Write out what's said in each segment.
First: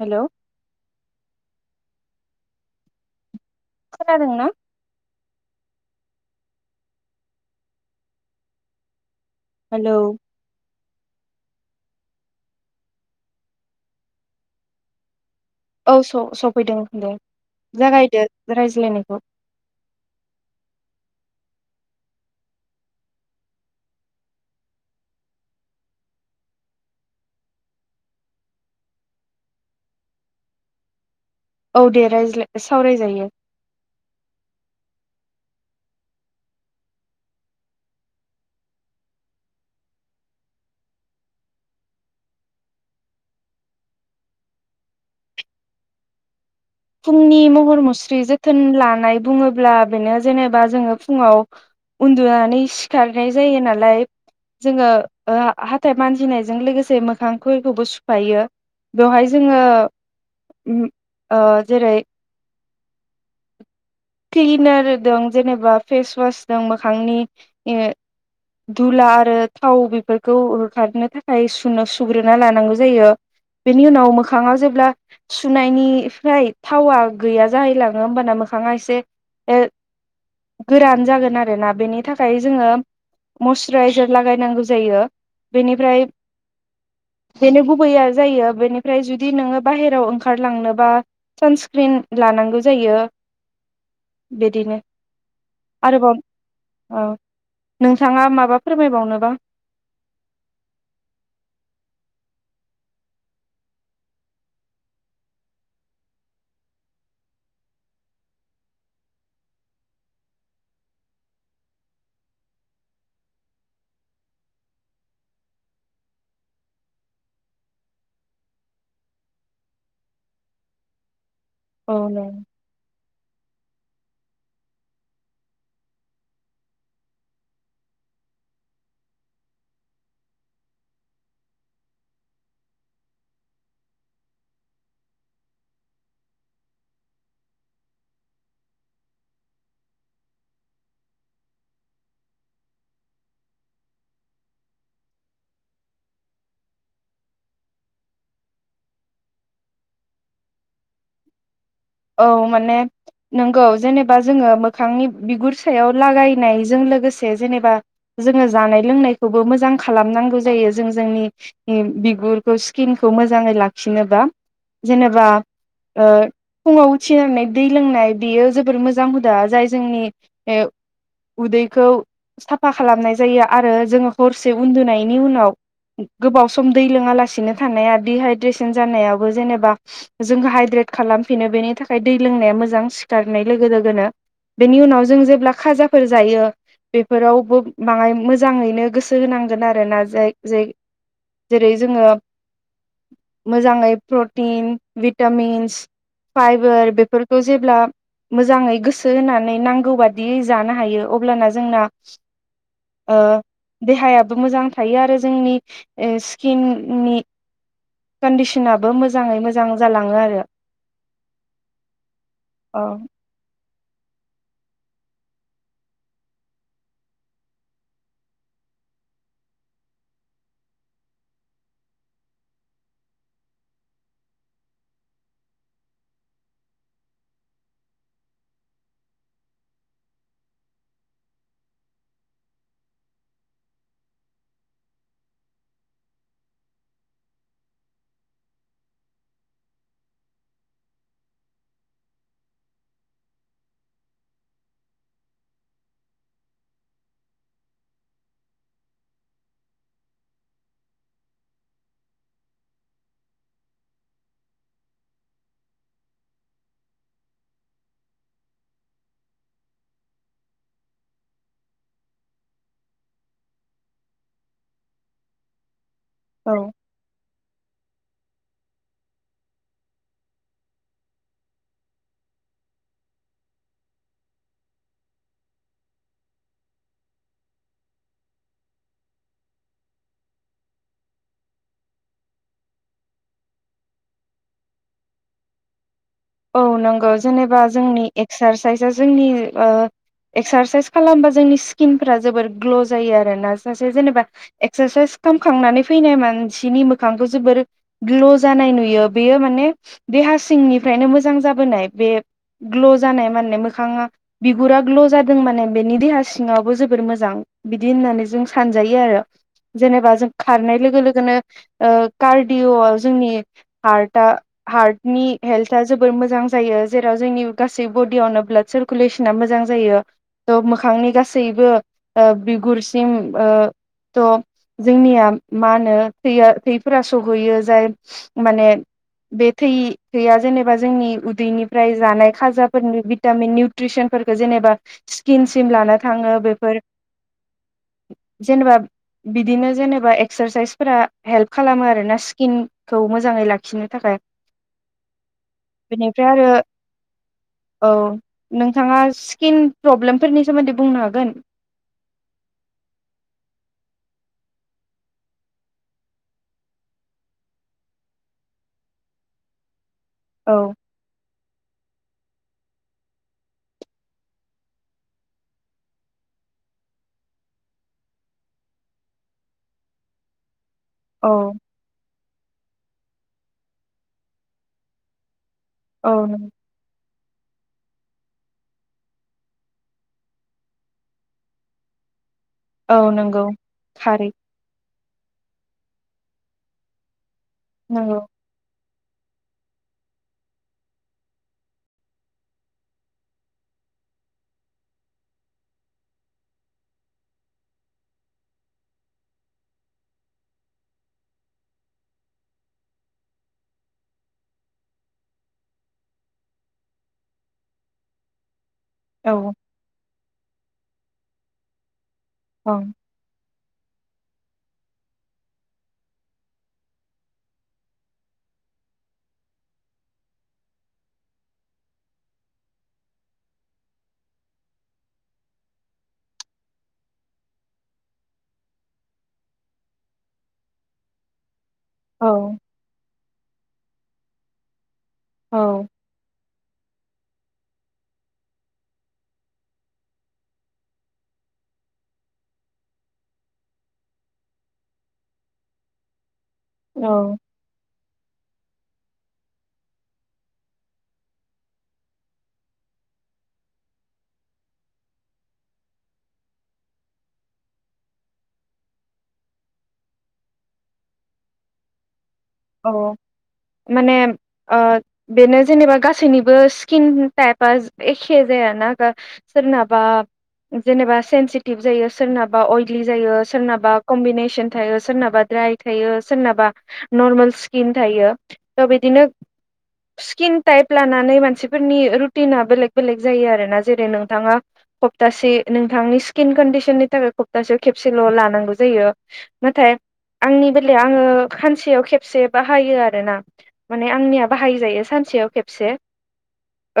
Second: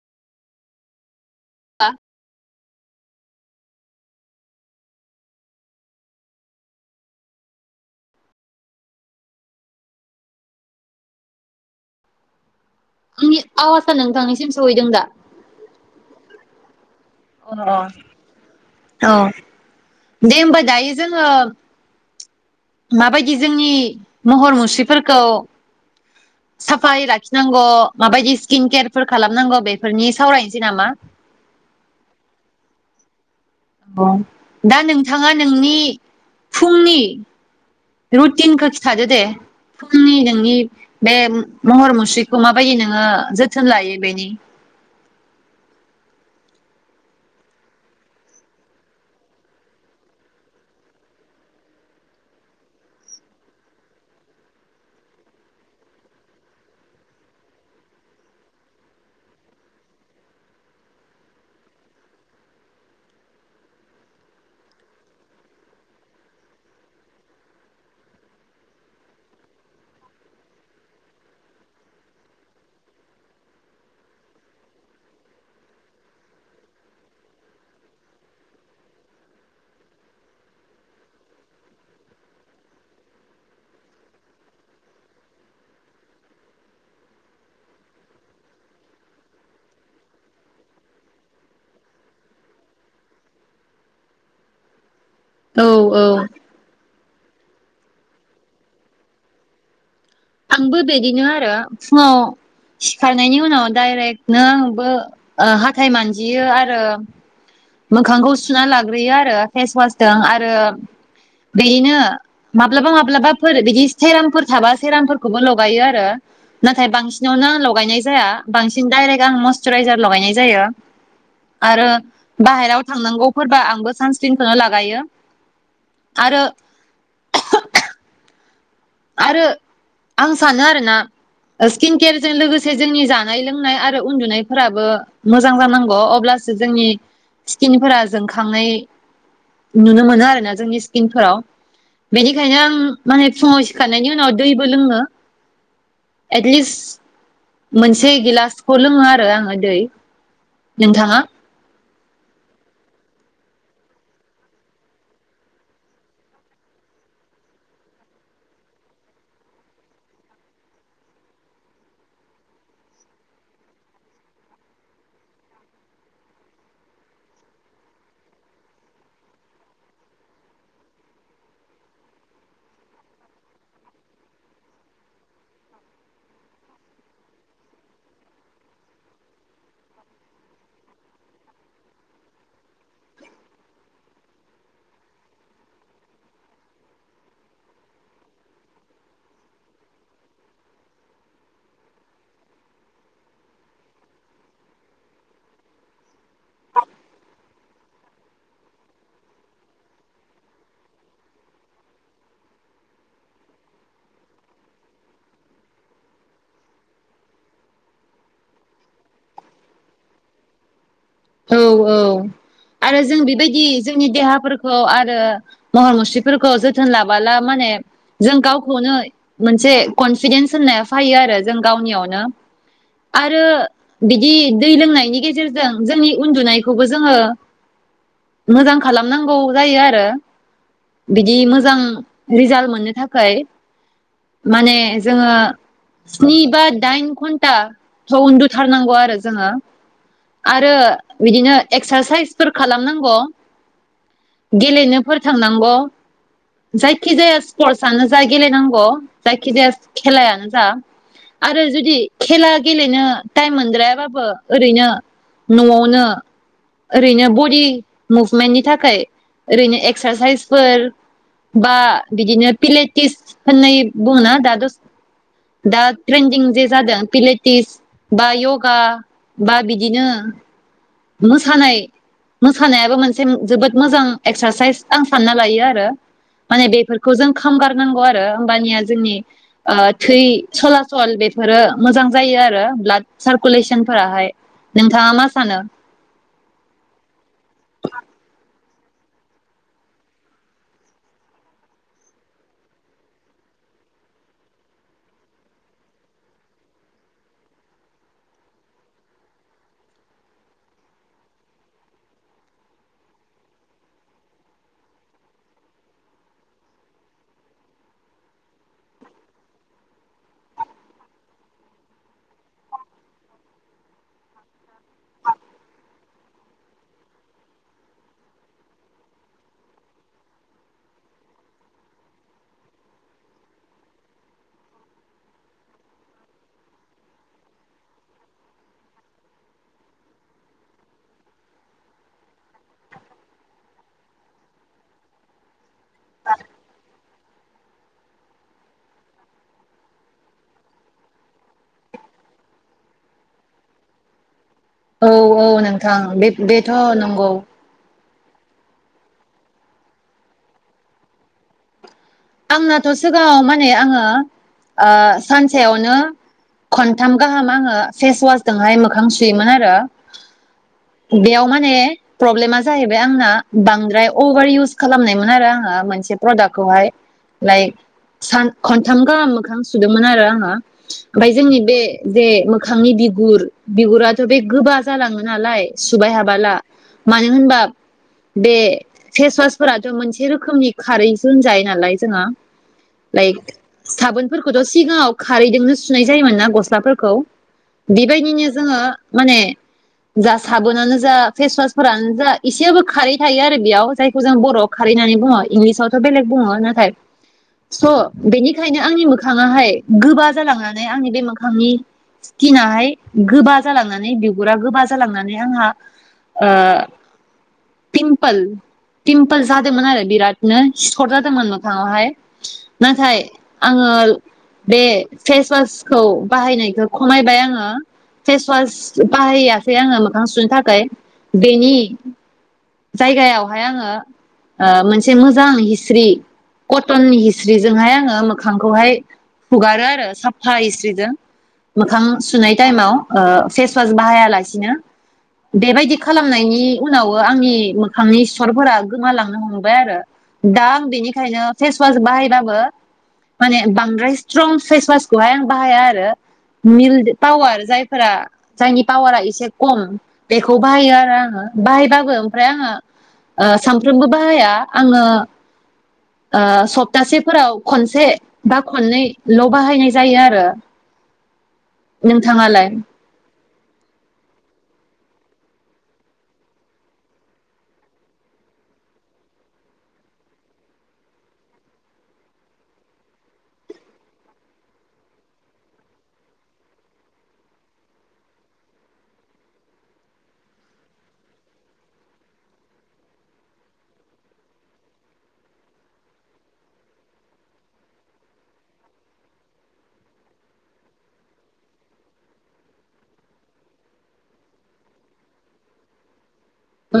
Hello. [unintelligible] खोनादोंं ना? Hello. आंनि आवाजा नोंथांनिसिम सहैदों दा? औ स-सफैदों। दे अ जागायदो अ अ रायज्लायनायखौ दे होमबा दायो जोङो माबायदि जोंनि महर मुस्रिफोरखौ साफाय लाखिनांगौ माबायदि स्किन केयारफोर खालामनांगौ बेफोरनि सावरायनोसै नामा? औ दे रायज्लाय सावराय जायो। अ दा नोंथाङा नोंनि फुंनि, रुटिनखौ खिथादो दे फुंनि नोंनि बे महर मुस्रिखौ माबायदि नोङो जोथोन लायो बेनि। फुंनि महर मुस्रि जोथोन लानाय बुङोब्ला बेनो जेनेबा जोङो फुङाव उन्दुनानै सिखारनाय जायो नालाय जोङो ओं हाथाय मानजिनायजों लोगोसे मोखांखौबो सुफायो बेवहाय जोङो ओम ओं जेरै क्लिनार दं जेनेबा फेसवास दं मोखांनि ए धुला आरो थाव बेफोरखौ होखारनो थाखाय सुनो-सुग्रोना लानांगौ जायो बेनि उनाव मोखाङाव जेब्ला सुनायनिफ्राय थावा गैया जाहैलाङो होमबाना मोखाङा एसे ए गोरान जागोन आरोना बेनि थाखाय जोङो मयसुराइजार लागायनांगौ जायो बेनिफ्राय बेनो गुबैया जायो बेनिफ्राय जुदि नोङो बाहेराव ओंखारलांनोबा सानस्क्रिन लानांगौ जायो। बिदिनो। औ औ आरोबाव ओ नोंथाङा माबा फोरमायबावनो बा? आंबो बिदिनो आरो फुङाव सिखारनायनि उनाव दडायरेक्टनो आंबो हाथाय मानजियो आरो मोखांखौ सुना लाग्रोयो आरो फेसवासजों आरो बिदिनो माब्लाबा माब्लाबाफोर बिदि सेरामफोर थाबा सेरामफोर खौबो लगायो आरो नाथाय बांसिनावनो लगायनाय जाया बांसिन दडाइरेक्ट आं मयसुराइजार लगायनाय जायो। आरो औ नों बाहेराव थांनांगौ फोरबा आंबो सानसक्रिनखौनो लागायो आरो आरो आं सानो आरोना स्किन केयारजों लोगोसे जोंनि जानाय लोंनाय आरो उन्दुनायफोराबो मोजां जानांगौ अब्लासो जोंनि स्किनफोरा जोंखांनाय नुनो मोनो आरोना जोंनि स्किनफोराव बेनिखायनो आं माने फुङाव सिखांनायनि उनाव दैबो लोङो एटलिस्ट मोनसे गिलासखौ लोङो आरो आङो दै नोंथाङा? औ माने नोंगौ जेनेबा जोङो मोखांनि बिगुर सायाव लागायनायजों लोगोसे जेनेबा जोङो जानाय लोंनायखौबो मोजां खालामनांगौ जायो जों जोंनि-नि बिगुरखौ स्किनखौ मोजाङै लाखिनोबा जेनेबा ओ फुङाव उथिनानै दै लोंनाय बेयो जोबोर मोजां हुदा जाय जोंनिओ उदैखौ साफा खालामनाय जायो, आरो जोङो हरसे उन्दुनायनि उनाव गोबाव सम दै लोङा लासिनो थानाया दिहाइद्रेसन जानायाबो जेनेबा जोंखौ हाइद्रेट खालाम, फिनो बेनि थाखाय दै लोंनाया मोजां सिखारनाय लोगो लोगोनो बेनि उनाव जों जेब्ला खाजाफोर जायो, बेफोरावबो बाङाय मोजाङैनो गोसो होनांगोन आरोना जाय जाय जेरै जोङो मोजाङै प्रटिन भिटामिन फाइबार बेफोरखौ जेब्ला मोजाङै गोसो होनानै नांगौ बादियै जानो हायो अब्लाना जोंना ओ देहायाबो मोजां थायो आरो जोंनि स्किननि कनदिसनाबो मोजाङै मोजां जालाङो आरो औ औ औ आरो जों बेबायदि जोंनि देहाफोरखौ आरो महर मुस्रिफोरखौ जोथोन लाबोला माने जों गावखौनो मोनसे कनफिदेनस होननाया फैयो आरो जों गावनियावनो आरो बिदि दै लोंनायनि गेजेरजों, जोंनि उन्दुनायखौबो जोङो मोजां खालामनांगौ जायो आरो बिदि मोजां रिजालट मोननो थाखाय माने जोङो स्नि बा दाइन घन्टाथ' उन्दुथारनांगौ आरो जोङो, आरो बिदिनो एक्सारसाइसफोर खालामनांगौ गेलेनोफोर थांनांगौ जायखिजाया स्पर्टसआनो जा गेलेनांगौ जायखिजाया खेलायानो जा आरो जुदि खेला गेलेनो टाइम मोनद्रायाबाबो ओरैनो, न'आवनो ओरैनो बडि मुभमेन्टनि थाखाय ओरैनो एक्सारसाइसफोर बा बिदिनो पिलेटिस होननाय बुङोना दा दस दा ट्रेनदिं औ जे जादों पिलेटिस बा योगा बा बिदिनो, मोसानाय मोसानायाबो मोनसे जोबोद मोजां एक्सारसाइस आं सानना लायो आरो माने बेफोरखौ जों खामगारनांगौ आरो होमबानिया जोंनि ओ थै सला सल बेफोरो मोजां जायो आरो ब्लाड सारकुलेसन फोराहाय नों नोंथाङा मा सानो? औ नंगौ जेनेबा जोंनि एक्सारसाइजआ जोंनि ओ एक्सारसाइस खालामबा जोंनि स्किनफ्रा जोबोर ग्ल' जायो आरोना सासे जेनेबा एक्सारसाइस खालामखांनानै फैनाय मानसिनि मोखांखौ जोबोर ग्ल' जानाय नुयो बेयो माने देहा सिंनि, ओमफ्रायनो मोजां जाबोनाय बे ग्ल' जानाय माने मोखाङा बिगुरा ग्ल' जादों माने बेनि देहा सिङावबो जोबोर मोजां बिदि होननानै जों सानजायो आरो जेनेबा जों खारनाय लोगो लोगोनो ओ कार्डअ'आव जोंनि हार्टआ हार्टनि, हेल्था जोबोर मोजां जायो जेराव जोंनि गासै बडियावनो ब्लाड सारकुलेसना मोजां जायो थ' मोखांनि गासैबो ओ बिगुरसिम ओ थ' जोंनिया मा होनो थैया थैफोरा सहैयो जाय माने बे थै गैया जेनेबा जोंनि उदैनिफ्राय जानाय खाजाफोरनि भिटामिन निउट्रिसनफोरखौ जेनेबा स्किनसिम लानो थाङो बेफोर जेनेबा बिदिनो जेनेबा एक्सारसाइसफोरा हेल्प खालामो आरोना स्किनखौ मोजाङै लाखिनो थाखाय, औ औ नोंथां बे बेनिफ्राय आरो बेथ' नंगौ औ नोंथाङा स्किन प्रब्लेमफोरनि सोमोन्दै बुंनो हागोन? आंनाथ' सिगाङाव माने आङो ओ सानसेयावनो खनथाम गाहाम आङो फेसवासजोंहाय मोखां सुयोमोन आरो औ बेयाव माने प्रब्लेमा जाहैबाय आंना बांद्राय अभार इउस खालामनायमोन आरो आङो मोनसे प्रदाकखौहाय लाइक सान खनथाम गाहाम मोखां सुदोंमोन आरो आङो औ ओमफ्राय जोंनि बे बेे मोखांनि बिगुर बिगुराथ' बे गोबा जालाङो नालाय, सुबाय औ हाबाला मानो होनबा बे फेसवासफोराथ' मोनसे रोखोमनि खारैसो होनजायो नालाय। जोंहा औ लाइक नंगौ थारै साबोनफोरखौथ' सिगाङाव खारैजोंनो सुनाय जायोमोन ना गस्लाफोरखौ नंगौ बेबायदिनो जोङो माने जा साबोनानो जा फेसवासफोरानो जा एसेबाबो खारै थायो आरो बेयाव जायखौ जों बर'आव खारै होननानै बुङो इंलिसावथ' बेलेग बुङो नाथाय स' बेनिखायनो आंनि मोखाङाहाय गोबा जालांनानै आंनि बे मोखांनि स्किनाहाय गोबा जालांनानै बिगुरा गोबा जालांनानै आंहा ओ पिमपोल औ पिमपल जादोमोन आरो बिरट नो सिथर जादोमोन मो खाङाव हाय। औ नाथाय आङो बे फेसवासखौ बाहायनायखौ खमायबाय आङो फेसवास बाहायासै आङो मोखां सुनो थाखै बेनि जायगायावहाय आङो ओ मोनसे मोजां हिस्रि कटननि हिस्रिजोंहाय आङो मोखांखौहाय हुगारो आरो साफा हिस्रिजों। मोखां औ सुनाय टाइमाव ओ फेसवास बाहायालासिनो। औ बेबायदि खालामनायनि उनावबो आंनि मोखांनि सिथरफोरा गोमालांनो हमबाय आरो दा आं बेनिखायनो फेसवास बाहायबाबो माने बांद्राय स्ट्रं फेसवासखौहाय आं बाहाया आरो मिल औ पावार जायफ्रा जायनि पावारा एसे खम बेखौ बाहायो आरो आङो बाहायबाबो ओमफ्राय आङो ओ सानफ्रोमबो बाहाया आङो ओ सप्तासेफोराव खनसे बा खननै ल' बाहायनाय जायो आरो नों थाङालाय? औ माने ओ बेनो जेनेबा गासैनिबो स्किन टाइपआ एखे जायाना दा सोरनाबा जेनेबा सेन्सिटिभ जायो सोरनाबा अयलि जायो सोरनाबा कम्बिनेसन थायो सोरनाबा द्राय थायो सोरनाबा नरमेल स्किन थायो थ' बिदिनो स्किन टाइप लानानै मानसिफोरनि रुटिना बेलेग बेलेग जायो आरोना जेरै नोंथाङा सप्तासे नोंथांनि स्किन कन्डिसननि थाखाय खप्तासेयाव खेबसेल लानांगौ जायो नाथाय आंनि बेलायाव आङो खान सेयाव खेबसे बाहायो आरो ना माने आंनिया बाहायजायो सानसेयाव खेबसे।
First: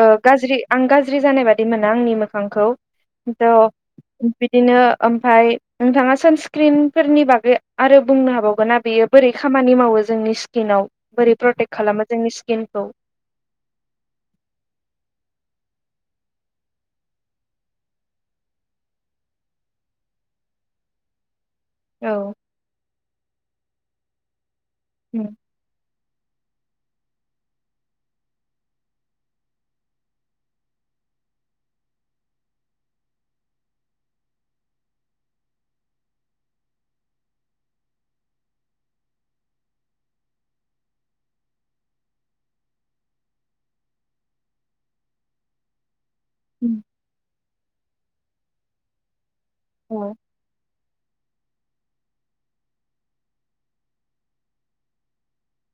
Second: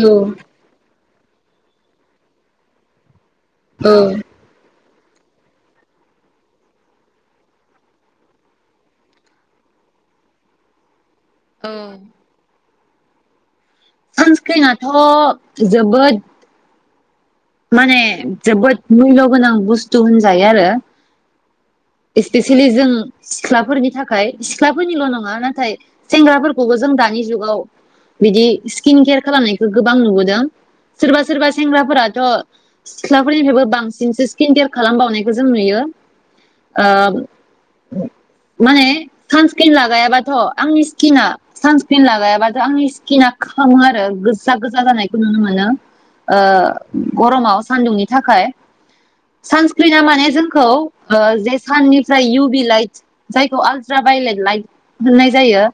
ओ गाज्रि आं गाज ज्रि जानाय बादि मोना आंनि मोखांखौ थ' औ बिदिनो ओमफाय नोंथाङा सान स्क्रिनफोरनि बागै आरो बुंनो हाबावगोन ना बेयो बोरै खामानि मावो जोंनि स्किनाव बोरै औ प्रटेक्ट खालामो जोंनि स्किनखौ सानस्क्रिनाथ जोबोद माने जोबोद मुल्य गोनां बुस्थु होनजायो आरो औ इसपेसियेलि जों सिख्लाफोरनि थाखाय। सिख्लाफोरनिल' नङा नाथाय सेंग्राफोरखौबो जों दानि जुगाव बिदि स्किन केयार खालामनायखौ गोबां नुबोदों सोरबा सोरबा सेंग्राफोरा थ सिख्लाफोरनिफ्रायबो बांसिनसो स्किन केयार खालामबावनायखौ जों नुयो ओ माने सानस्क्रिन लागायाबाथ आंनि स्किना सानस्क्रिन लागायाबाथ आंनि स्किना खामो आरो गोजा गोजा जानायखौ नुनो मोनो ओ उम गरमाव सानदुंनि थाखाय औ सानस्क्रिना माने जोंखौ ओ जे साननिफ्राय इउ बि लाइट जायखौ आलट्रा भायलेट लाइट होननाय जायो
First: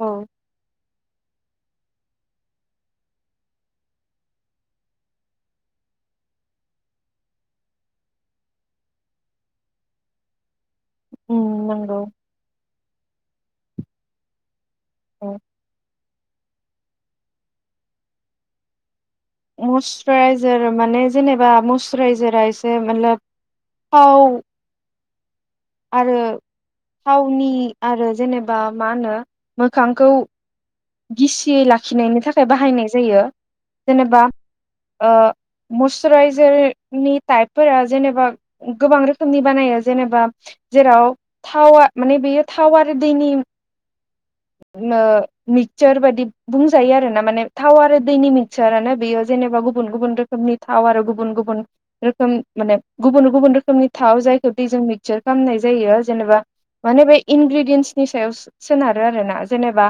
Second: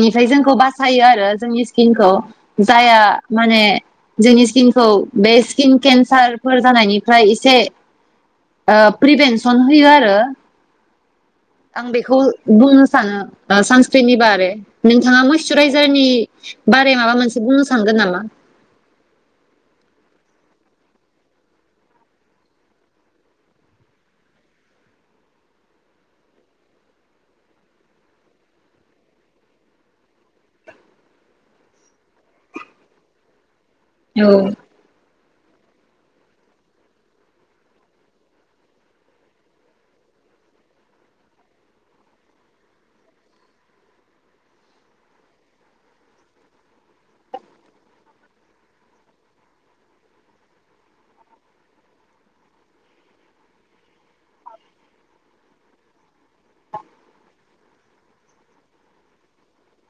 औ जोंखौ बासायो आरो जोंनि सि स्किनखौ जायहा माने जोंनि स्किनखौ बे स्किन केन्सारफोर जानायनिफ्राय एसे ओ प्रिभेनसन होयो आरो उम आं नंगौ बेखौ बुंनो सानो सानस्क्रिननि बारे नोंथाङा औ मयस्चुराइजारनि बाराय माबा मोनसे बुंनो सानगोन नामा मस्सुराइजार माने जेनेबा मस्सुराइजारा एसे मालाब थाव आरो थावनि आरो जेनेबा मा होनो मोखांखौ गिसियै लाखिनायनि थाखाय बाहायनाय जायो जेनेबा औ ओ मसुराइजारनि ताइप फोरा जेनेबा ग-गोबां रोखोमनि बानायो जेनेबा जेराव थावा माने बेयो थाव आरो दैनि मो मि सार बादि बुंजायो आरोना माने थाव आरो दैनि मिक्सारानो बेयो जेनेबा गुबुन गुबुन रोखोमनि‌ थाव आरो गुबुन गुबुन रोखोमन माने गुबुन गुबुन रोखोमनि थाव जायखो मिक्सार खाज्ञनाय जायो जेनेबा माने बे इनग्रिडियेनसनि सायावस सोनारो आरोना‌ जेनेबा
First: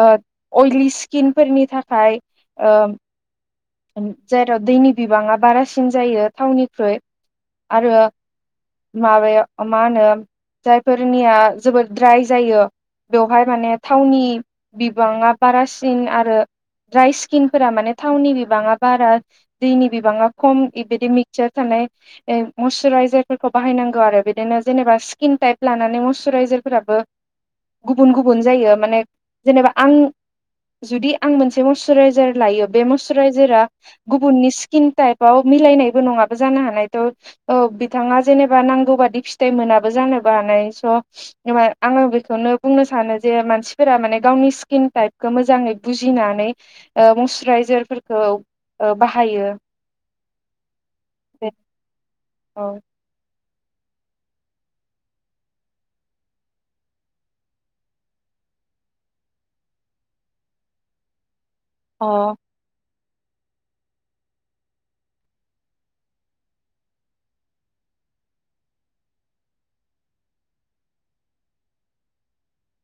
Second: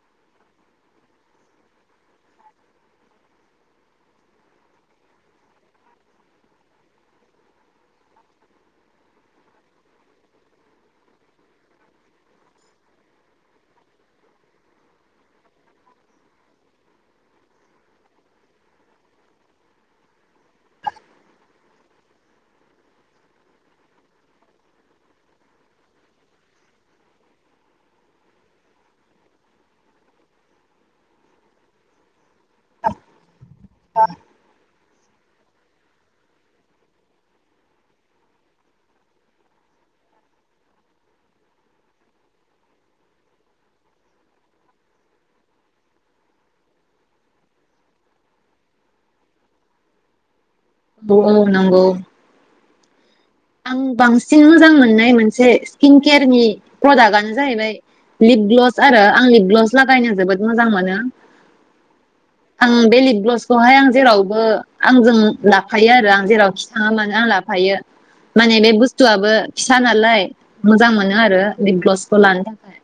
ओ अइलि स्किनफोरनि थाखाय ओ जेराव दैनि बिबाङा बारासिन जायो थावनिख्रुय आरो हाबायाव मा होनो जायफोरनिया जोबोद द्राय जायो बेवहाय माने थावनि बिबाङा बारासिन आरो द्राय स्किनफोरा माने थावनि बिबाङा बारा दैनि बिबाङा खम बिबायदि मिक्चार थानाय मस्सुराइजारफोरखौ बाहायनांगौ आरो बिदिनो जेनेबा स्किन टाइप लानानै मस्सुराइजारफोराबो गुबुन गुबुन जायो माने जेनेबा आं जुदि आं मोनसे मइसुराइजार लायो बे मस्सुराइजारा गुबुननि सि स्किन टाइपाव मिलायनायबो नङाबो जानो हानाय त' बिथाङा जेनेबा नांगौ बादि फिथाइ मोनाबो जानोबो हानाय स आङो बेखौनो बुंनो सानो जे मानसि फोरा माने गावनि स्किन टाइपखौ मोजाङै बुजिनानै मइसुराइजारफोरखौ बाहायो औ औ नंगौ औ आं बांसिन मोजां मोननाय मोनसे स्किन केेयारनि प्रडाक्टनो जाहैबाय लिप ग्लभस आरो आं लिप ग्लभस लागायनो जोबोद मोजां मोनो अ ब्लसखौहाय आं जेरावबो आंजों लाफायो आरो आं जेराव खि थाङा मानो आं लाफायो माने बे बुस्थुआबो फिसा नालाय मोजां मोनो आरो बे ग्लबसखौ लानो थाखाय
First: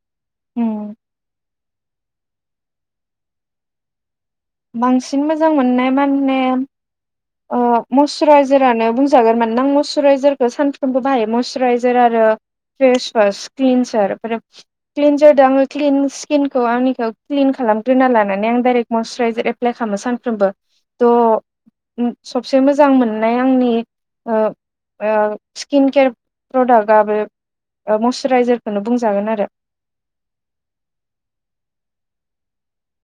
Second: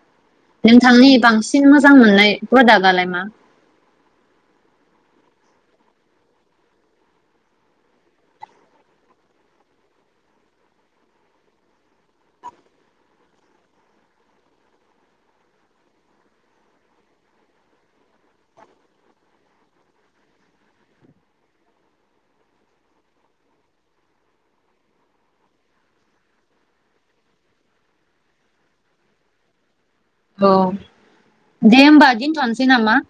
नोंथांनि बांसिन मोजां मोननाय प्रदाक्टआलाय मा बांसिन मोजां मोननाय मान ने मस्सुराइजारानो बुंजागोन मानोना आं मस्सुराइजारखौ सानफ्रोमबो बाहायो मस्सुराइजार आरो फेसवास क्लिनसारमफ्राय क्लिनजारजों आङो क्न स्किनखौ आंनिखौ क्लिन खालामग्रोना लानानै आं दडाइरेक्ट मयस्सुराइजार एप्लाइ खालामो सानफ्रोमबो थ' सबसे मोजां मोननाय आंनि स्किन केयार प्रडाक्टआ बे मयससुराइजारखौनो बुंजागोन आरो औ दे होमबा दोनथ'नोसै नामा